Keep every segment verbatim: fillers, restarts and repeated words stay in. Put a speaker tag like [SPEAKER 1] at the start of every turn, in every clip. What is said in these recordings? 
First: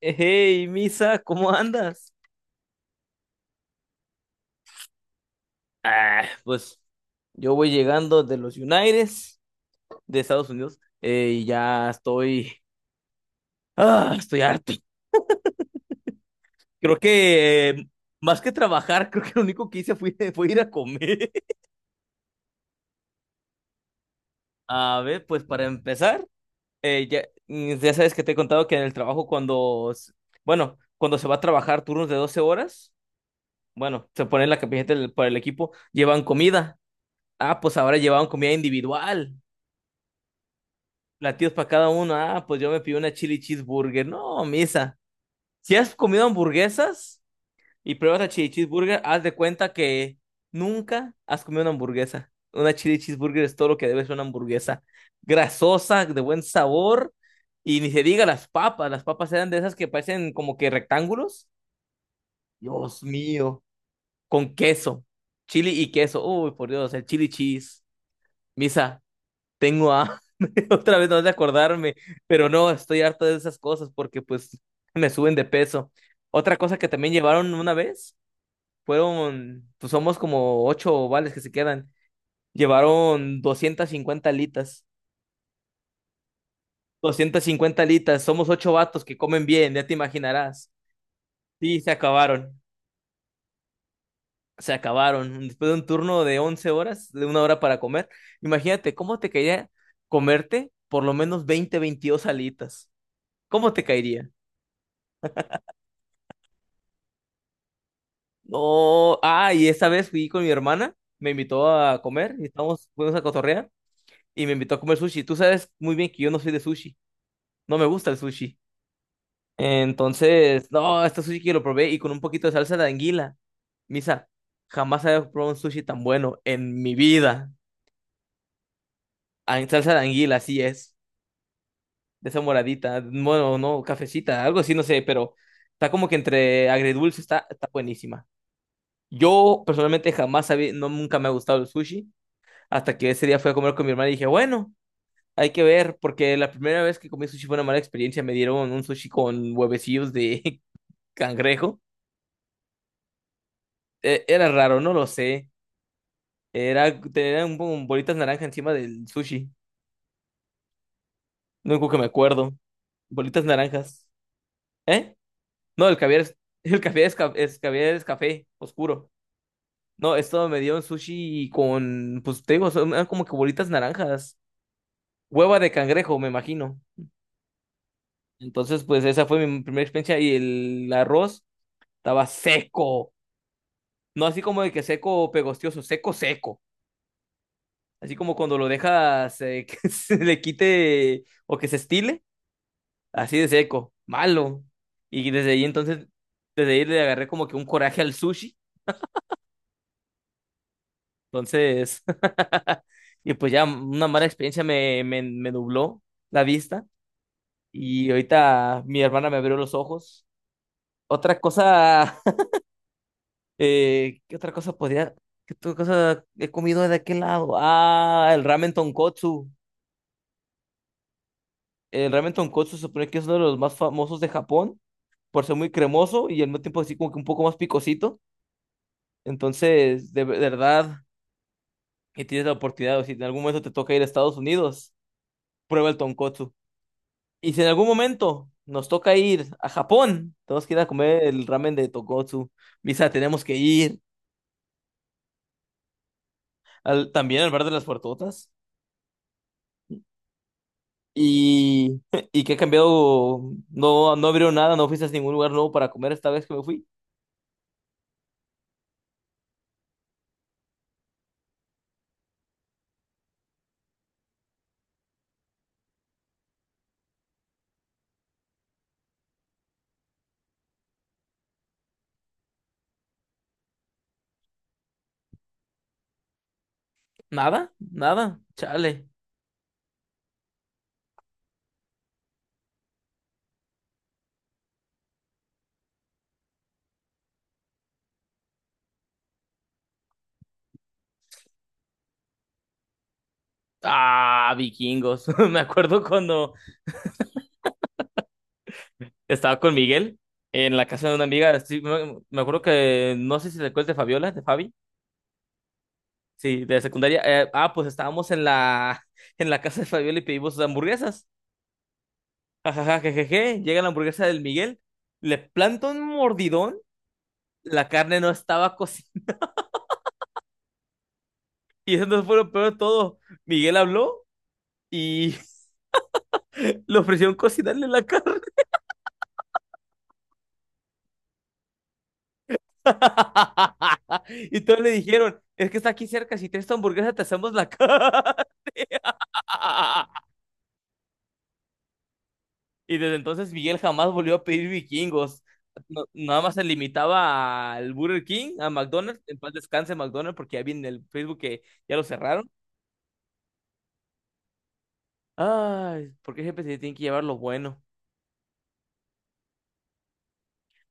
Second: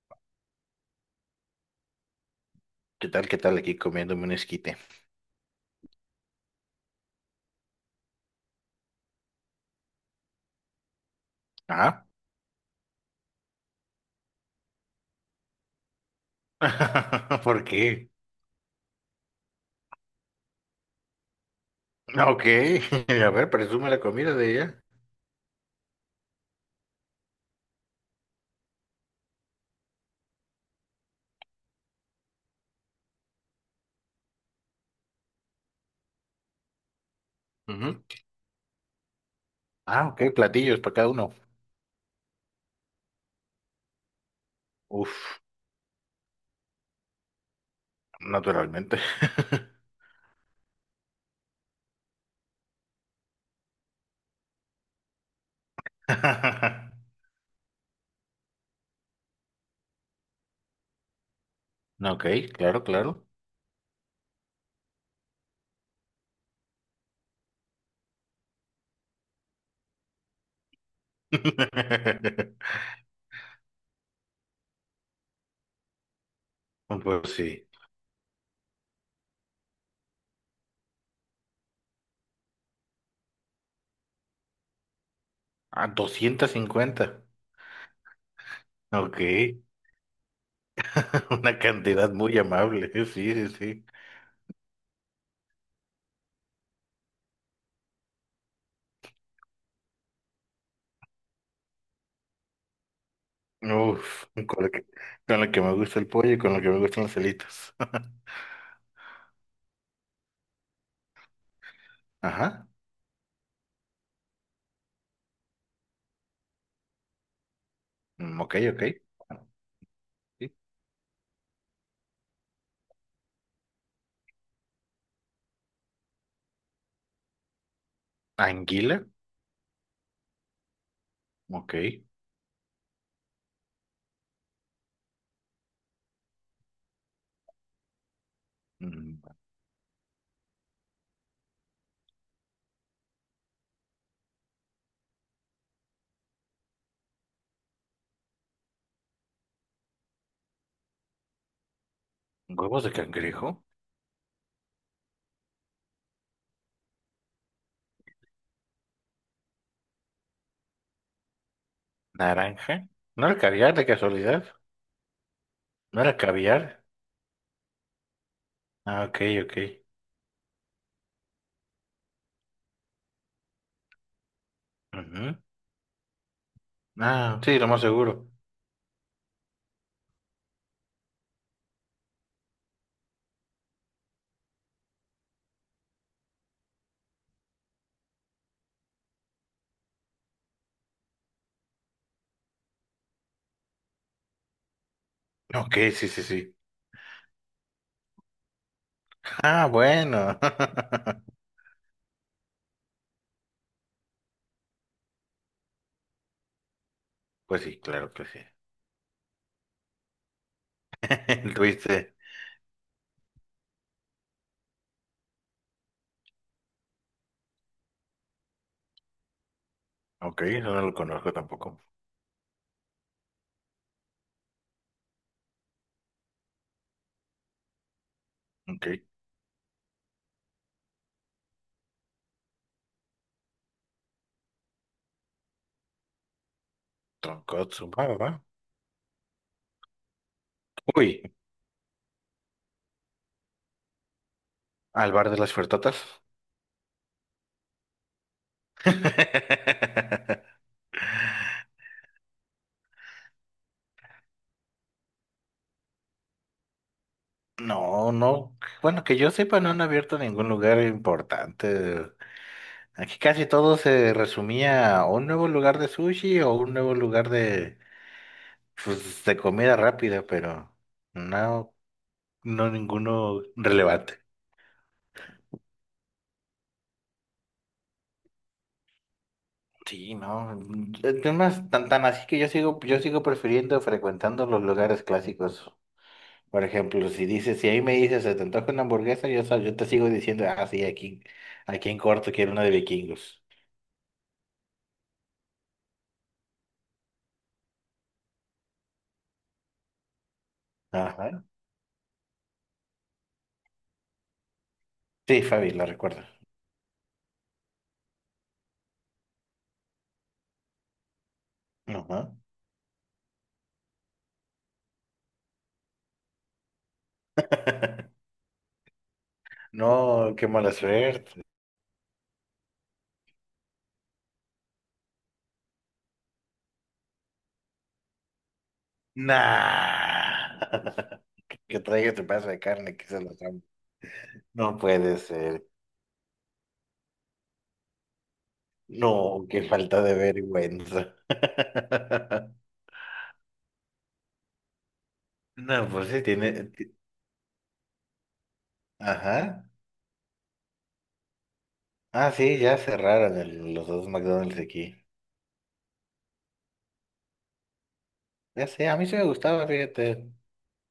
[SPEAKER 1] Hey, Misa, ¿cómo andas?
[SPEAKER 2] ¿Qué tal? ¿Qué tal? Aquí comiéndome un esquite.
[SPEAKER 1] Ah, pues yo voy llegando de los United, de Estados Unidos, eh, y ya
[SPEAKER 2] Ah,
[SPEAKER 1] estoy, ah, estoy harto. Creo
[SPEAKER 2] ¿por
[SPEAKER 1] que eh,
[SPEAKER 2] qué?
[SPEAKER 1] más que trabajar, creo que lo único que hice fue, fue ir a comer.
[SPEAKER 2] Ok, a ver, presume la comida de ella.
[SPEAKER 1] A ver, pues para empezar, eh, ya, mm, ya sabes que te he contado que en el trabajo cuando, s- bueno, cuando se va a trabajar turnos de doce horas, bueno, se pone la camiseta del- para el equipo, llevan comida. Ah, pues ahora
[SPEAKER 2] Ujú.
[SPEAKER 1] llevaban comida individual.
[SPEAKER 2] Ah, ok, platillos para cada uno.
[SPEAKER 1] Platillos para cada uno. Ah, pues yo me pido una chili cheeseburger. No, Misa.
[SPEAKER 2] Uf,
[SPEAKER 1] Si has comido hamburguesas y pruebas la chili
[SPEAKER 2] naturalmente.
[SPEAKER 1] cheeseburger, haz de cuenta que nunca has comido una hamburguesa. Una chili cheeseburger es todo lo que debe ser una hamburguesa. Grasosa, de buen sabor. Y ni se diga las papas. Las papas eran de esas que parecen como que rectángulos.
[SPEAKER 2] Ok, claro,
[SPEAKER 1] Dios
[SPEAKER 2] claro.
[SPEAKER 1] mío. Con queso. Chili y queso. Uy, por Dios, el chili cheese. Misa, tengo hambre, otra vez no de acordarme, pero no, estoy harto de esas cosas porque pues me suben de peso. Otra cosa que también
[SPEAKER 2] Pues
[SPEAKER 1] llevaron
[SPEAKER 2] sí.
[SPEAKER 1] una vez fueron, pues somos como ocho ovales que se quedan, llevaron doscientas cincuenta alitas,
[SPEAKER 2] Ah, doscientos cincuenta.
[SPEAKER 1] doscientas cincuenta alitas, somos ocho vatos que
[SPEAKER 2] Ok,
[SPEAKER 1] comen bien, ya te imaginarás.
[SPEAKER 2] una
[SPEAKER 1] Sí, se
[SPEAKER 2] cantidad muy
[SPEAKER 1] acabaron.
[SPEAKER 2] amable. Sí, sí, sí.
[SPEAKER 1] Se acabaron. Después de un turno de once horas, de una hora para comer, imagínate cómo te caería comerte por lo menos veinte veintidós alitas. ¿Cómo te
[SPEAKER 2] Uf,
[SPEAKER 1] caería?
[SPEAKER 2] con lo que, con lo que me gusta el pollo y con lo que me gustan las alitas.
[SPEAKER 1] No, ah, y esta vez fui con mi hermana, me invitó a comer y
[SPEAKER 2] Ajá.
[SPEAKER 1] estábamos, fuimos a cotorrear y me invitó a comer sushi. Tú sabes muy bien que yo no soy de sushi, no me gusta el
[SPEAKER 2] Mm, ok,
[SPEAKER 1] sushi.
[SPEAKER 2] ok. Bueno, sí.
[SPEAKER 1] Entonces, no, este sushi que lo probé y con un poquito de salsa de anguila. Misa, jamás había probado un sushi tan bueno en mi vida.
[SPEAKER 2] Anguila,
[SPEAKER 1] Ah, en salsa de anguila, así es,
[SPEAKER 2] ok.
[SPEAKER 1] de esa moradita, bueno, no, cafecita, algo así, no sé, pero está como que entre agridulce, está, está buenísima.
[SPEAKER 2] Mm.
[SPEAKER 1] Yo personalmente jamás había, no, nunca me ha gustado el sushi. Hasta que ese día fui a comer con mi hermana y dije, bueno, hay que ver, porque la primera vez que comí sushi fue una mala experiencia. Me dieron un sushi con huevecillos de cangrejo.
[SPEAKER 2] Huevos de cangrejo,
[SPEAKER 1] Eh, era raro, no lo sé. Era, tenían un- bolitas naranja encima del sushi. Lo único que me acuerdo.
[SPEAKER 2] naranja. ¿No era
[SPEAKER 1] Bolitas
[SPEAKER 2] caviar de
[SPEAKER 1] naranjas.
[SPEAKER 2] casualidad?
[SPEAKER 1] ¿Eh? No, el
[SPEAKER 2] ¿No era
[SPEAKER 1] caviar es, el
[SPEAKER 2] caviar?
[SPEAKER 1] caviar es, ca- es- caviar es café
[SPEAKER 2] Ah,
[SPEAKER 1] oscuro.
[SPEAKER 2] ok, ok.
[SPEAKER 1] No, esto me dio un sushi con, pues te digo, son- eran como que bolitas naranjas.
[SPEAKER 2] Ujú.
[SPEAKER 1] Hueva de cangrejo, me imagino.
[SPEAKER 2] Ah, sí, lo más seguro.
[SPEAKER 1] Entonces, pues esa fue mi primera experiencia y el arroz estaba seco. No así como de que seco pegostioso, seco, seco. Así como cuando lo dejas eh, que se le quite o que se estile, así de seco, malo. Y desde ahí
[SPEAKER 2] Ok,
[SPEAKER 1] entonces,
[SPEAKER 2] sí, sí, sí.
[SPEAKER 1] desde ahí le agarré como que un coraje al sushi.
[SPEAKER 2] Ah, bueno.
[SPEAKER 1] Entonces, y pues ya una mala experiencia me, me, me nubló la vista.
[SPEAKER 2] Pues sí,
[SPEAKER 1] Y
[SPEAKER 2] claro que sí.
[SPEAKER 1] ahorita mi hermana me abrió los ojos. Otra
[SPEAKER 2] El tuviste.
[SPEAKER 1] cosa. Eh, ¿qué otra cosa podría? ¿Qué otra cosa he comido de aquel lado? Ah, el ramen tonkotsu.
[SPEAKER 2] Ok, eso no lo conozco tampoco.
[SPEAKER 1] El ramen tonkotsu se supone que es uno de los más famosos de Japón por ser muy cremoso y al mismo tiempo así como que un poco más picosito.
[SPEAKER 2] Ok.
[SPEAKER 1] Entonces, de de verdad, que tienes la oportunidad, o si en algún momento te toca ir a Estados Unidos, prueba el tonkotsu. Y si en algún
[SPEAKER 2] Tonkotsu, va, va, va.
[SPEAKER 1] momento nos toca ir a Japón, tenemos que ir a
[SPEAKER 2] Uy,
[SPEAKER 1] comer el ramen de tonkotsu. Misa, tenemos que ir
[SPEAKER 2] al bar de las fertotas.
[SPEAKER 1] al, también al bar de las puertotas. ¿Y, y qué ha cambiado? No, no abrieron nada, no fuiste a ningún lugar nuevo para comer esta vez que me fui.
[SPEAKER 2] No, no. Bueno, que yo sepa, no han abierto ningún lugar importante. Aquí casi todo se resumía a un nuevo lugar de sushi o un nuevo lugar de, pues, de comida rápida, pero no, no ninguno relevante.
[SPEAKER 1] Nada, nada, chale.
[SPEAKER 2] Sí, no. Es más, tan, tan así que yo sigo, yo sigo prefiriendo frecuentando los lugares clásicos. Por ejemplo, si dices, si ahí me dices, se te antoja una hamburguesa, yo, sa- yo te sigo diciendo, ah, sí, aquí, aquí en corto quiero una de vikingos.
[SPEAKER 1] Ah, vikingos. Me acuerdo cuando estaba con Miguel en la casa de una
[SPEAKER 2] Ajá.
[SPEAKER 1] amiga. Sí, me, me acuerdo que no sé si te acuerdas de Fabiola, de Fabi.
[SPEAKER 2] Sí, Fabi, la recuerdo.
[SPEAKER 1] Sí, de secundaria. Eh, ah, pues estábamos en la, en la casa de Fabiola y pedimos hamburguesas.
[SPEAKER 2] Ajá.
[SPEAKER 1] Ajaja, jejeje. Llega la hamburguesa del Miguel, le planta un mordidón. La carne no estaba cocida.
[SPEAKER 2] No, qué mala suerte.
[SPEAKER 1] Y eso no fue lo peor de todo. Miguel habló y le ofrecieron cocinarle la carne.
[SPEAKER 2] Nah. Que traiga tu pedazo de carne, que se lo trampa.
[SPEAKER 1] Y
[SPEAKER 2] No
[SPEAKER 1] todos le
[SPEAKER 2] puede
[SPEAKER 1] dijeron,
[SPEAKER 2] ser.
[SPEAKER 1] es que está aquí cerca, si tienes tu hamburguesa te hacemos la carne.
[SPEAKER 2] No, qué falta de vergüenza.
[SPEAKER 1] Y desde entonces Miguel jamás volvió a pedir vikingos.
[SPEAKER 2] No,
[SPEAKER 1] No-
[SPEAKER 2] pues sí,
[SPEAKER 1] nada más se
[SPEAKER 2] tiene. ti-
[SPEAKER 1] limitaba al Burger King, a McDonald's, en paz
[SPEAKER 2] Ajá.
[SPEAKER 1] descanse McDonald's, porque ya vi en el Facebook que ya lo
[SPEAKER 2] Ah,
[SPEAKER 1] cerraron.
[SPEAKER 2] sí, ya cerraron el- los dos McDonald's aquí.
[SPEAKER 1] Ay, porque siempre se tienen que llevar lo bueno.
[SPEAKER 2] Ya sé, a mí sí me gustaba, fíjate.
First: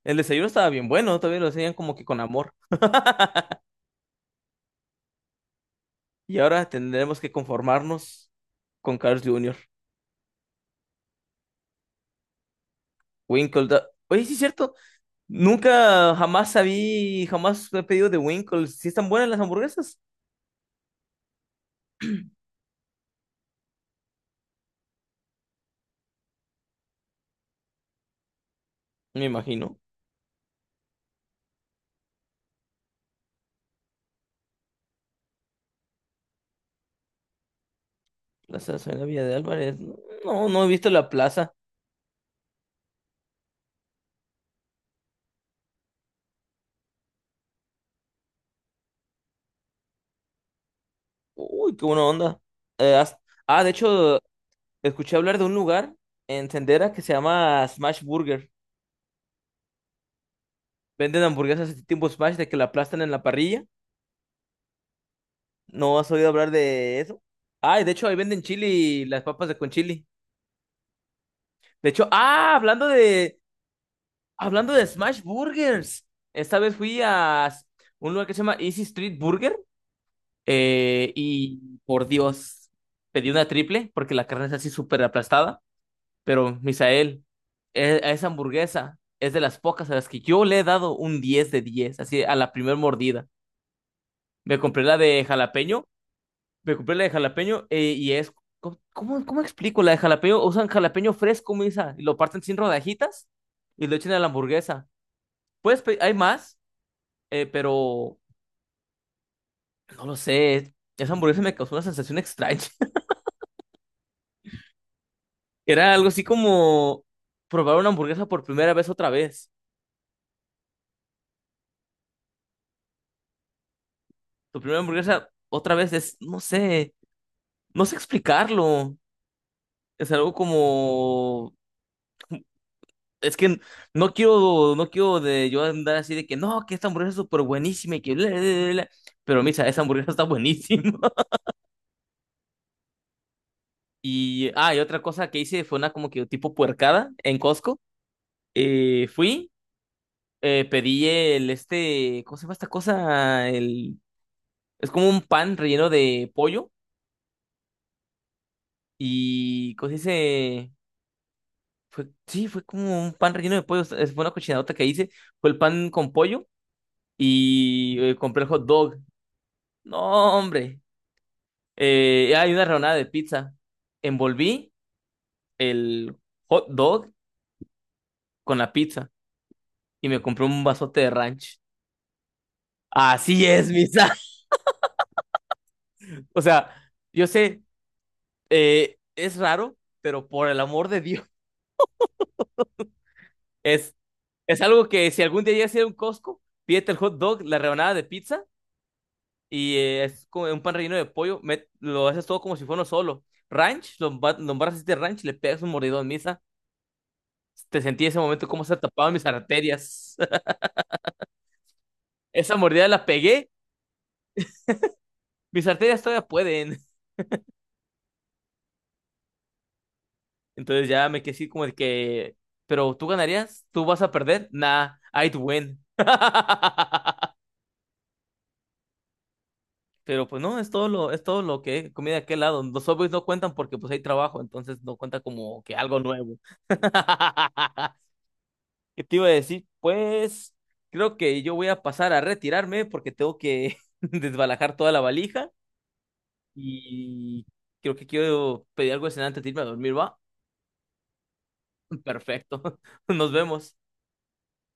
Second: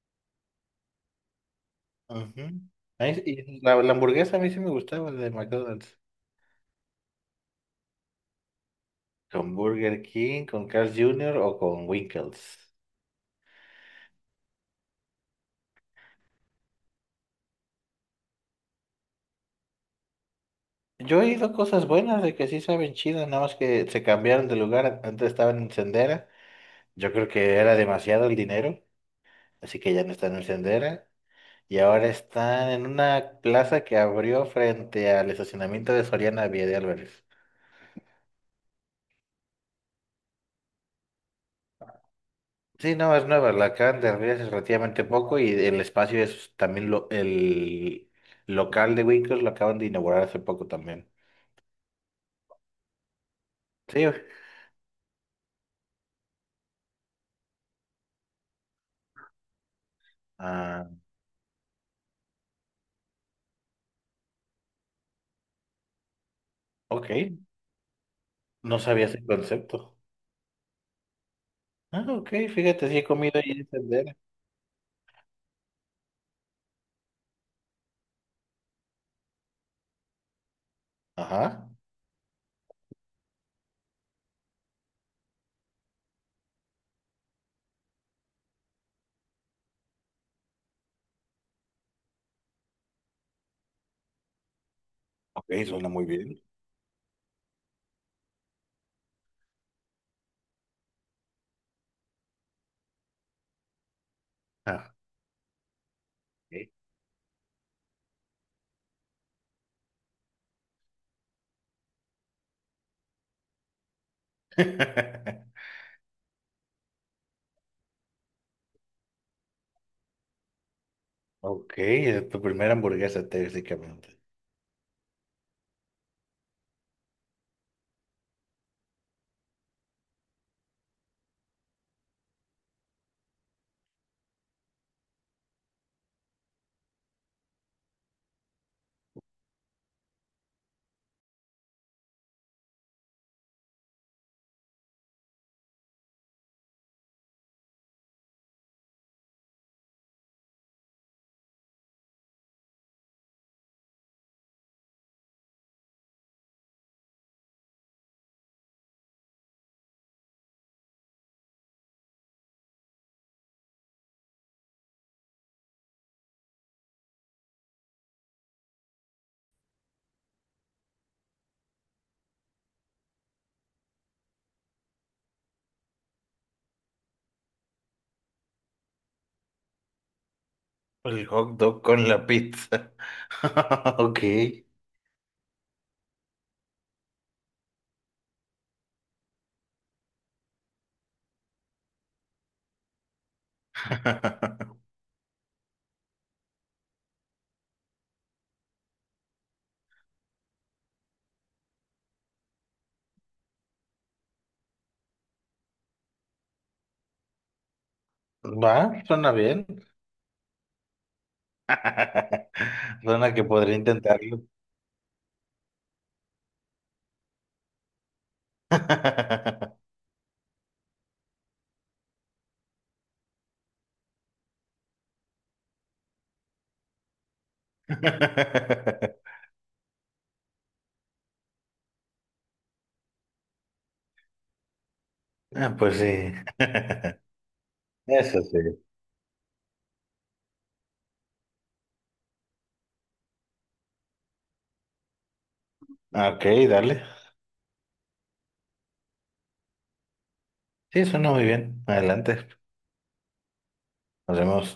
[SPEAKER 1] El desayuno estaba bien bueno, todavía lo hacían como que con
[SPEAKER 2] Ujú.
[SPEAKER 1] amor.
[SPEAKER 2] A mí- sí- y la, la hamburguesa a mí sí me gustaba de McDonald's.
[SPEAKER 1] Y ahora tendremos que conformarnos con Carl Junior.
[SPEAKER 2] ¿Con Burger King, con Carl's junior o con Winkles?
[SPEAKER 1] Winkle. da- Oye, sí es cierto. Nunca jamás sabí, jamás he pedido de Winkle. ¿Si están buenas las hamburguesas?
[SPEAKER 2] Yo he ido cosas buenas de que sí saben chido, nada más que se cambiaron de lugar. Antes estaban en Sendera. Yo creo que era demasiado el dinero,
[SPEAKER 1] Me imagino.
[SPEAKER 2] así que ya no están en Sendera. Y ahora están en una plaza que abrió frente al estacionamiento de Soriana Vía de Álvarez.
[SPEAKER 1] Plaza la Villa de Álvarez. No, no no he visto la plaza.
[SPEAKER 2] Sí, no, es nueva, la acaban de abrir hace relativamente poco y el espacio es también lo- el local de Winkles lo acaban de inaugurar hace poco también.
[SPEAKER 1] Uy, qué buena onda. Eh, has- ah, de
[SPEAKER 2] Sí,
[SPEAKER 1] hecho, escuché hablar de un lugar en Sendera que se llama Smash Burger.
[SPEAKER 2] ah,
[SPEAKER 1] Venden hamburguesas de tipo Smash de que la aplastan en la parrilla. ¿No has oído hablar de eso?
[SPEAKER 2] ok,
[SPEAKER 1] Ah, y de hecho ahí venden
[SPEAKER 2] no
[SPEAKER 1] chili,
[SPEAKER 2] sabía
[SPEAKER 1] las
[SPEAKER 2] ese
[SPEAKER 1] papas de con
[SPEAKER 2] concepto.
[SPEAKER 1] chili. De
[SPEAKER 2] Ah,
[SPEAKER 1] hecho,
[SPEAKER 2] ok,
[SPEAKER 1] ah, hablando
[SPEAKER 2] fíjate, sí he
[SPEAKER 1] de,
[SPEAKER 2] comido ahí en Sendera.
[SPEAKER 1] hablando de Smash Burgers. Esta vez fui a un lugar que se llama Easy Street Burger. Eh,
[SPEAKER 2] Ajá.
[SPEAKER 1] y por Dios, pedí una triple porque la carne es así súper aplastada. Pero, Misael, e- a esa hamburguesa es de las pocas a las que yo le he dado un diez de diez así a la primer mordida. Me compré la de
[SPEAKER 2] Ok,
[SPEAKER 1] jalapeño.
[SPEAKER 2] suena muy bien.
[SPEAKER 1] Me compré la de jalapeño eh, y es. ¿Cómo, cómo cómo explico? La de jalapeño, usan jalapeño fresco, Misa, y lo parten sin rodajitas y lo echan a la hamburguesa.
[SPEAKER 2] Ah,
[SPEAKER 1] Puedes pe- hay más,
[SPEAKER 2] ok.
[SPEAKER 1] eh, pero no lo sé. Esa hamburguesa me causó una sensación extraña. Era algo así como probar una hamburguesa por primera vez otra vez.
[SPEAKER 2] Ok, es tu primera hamburguesa, técnicamente.
[SPEAKER 1] Tu primera hamburguesa otra vez es, no sé, no sé explicarlo. Es algo como, es que no quiero, no quiero de yo andar así de que no, que esta hamburguesa es súper buenísima y que bla, bla, bla, bla". Pero, Misa, esa hamburguesa está buenísima. Y, ah, y otra cosa que hice fue una como que tipo puercada en Costco. Eh, fui. Eh, pedí el este, ¿cómo se llama esta cosa? El, es como un pan relleno de pollo y, ¿cómo se dice? Fue, sí, fue como un pan relleno de pollo. Es- Fue una cochinadota que hice. Fue el pan con pollo y eh, compré el hot dog. No, hombre. Eh, hay una rebanada de pizza. Envolví el hot dog con la pizza y me compré un vasote de
[SPEAKER 2] El hot
[SPEAKER 1] ranch.
[SPEAKER 2] dog con la pizza.
[SPEAKER 1] Así es, Misa.
[SPEAKER 2] Ok.
[SPEAKER 1] O sea, yo sé, eh, es raro, pero por el amor de Dios. Es, es algo que si algún día llegas a ir a un Costco, pídete el hot dog, la rebanada de pizza y eh, es como un pan relleno de pollo. Met- lo haces todo como si fuera uno solo. Ranch, lo emba- lo embarras este ranch, le pegas un mordidón, Misa. Te sentí ese momento como se
[SPEAKER 2] Va,
[SPEAKER 1] tapaban mis
[SPEAKER 2] suena bien.
[SPEAKER 1] arterias. Esa mordida la
[SPEAKER 2] Suena que
[SPEAKER 1] pegué,
[SPEAKER 2] podría intentarlo.
[SPEAKER 1] mis arterias todavía pueden. Entonces ya me quedé así como de que, pero tú ganarías, tú vas a perder. Nah, I'd win. Pero pues no, es todo lo, es todo lo que comí de aquel lado. Los Subways no cuentan porque pues hay trabajo, entonces no cuenta como que
[SPEAKER 2] Ah, pues
[SPEAKER 1] algo
[SPEAKER 2] sí.
[SPEAKER 1] nuevo.
[SPEAKER 2] Eso sí.
[SPEAKER 1] ¿Qué te iba a decir? Pues creo que yo voy a pasar a retirarme porque tengo que desbalajar toda la valija
[SPEAKER 2] Ok, dale.
[SPEAKER 1] y creo que quiero pedir algo de cenar antes de irme a dormir, ¿va?
[SPEAKER 2] Sí, suena muy bien. Adelante.
[SPEAKER 1] Perfecto. Nos vemos.
[SPEAKER 2] Nos vemos.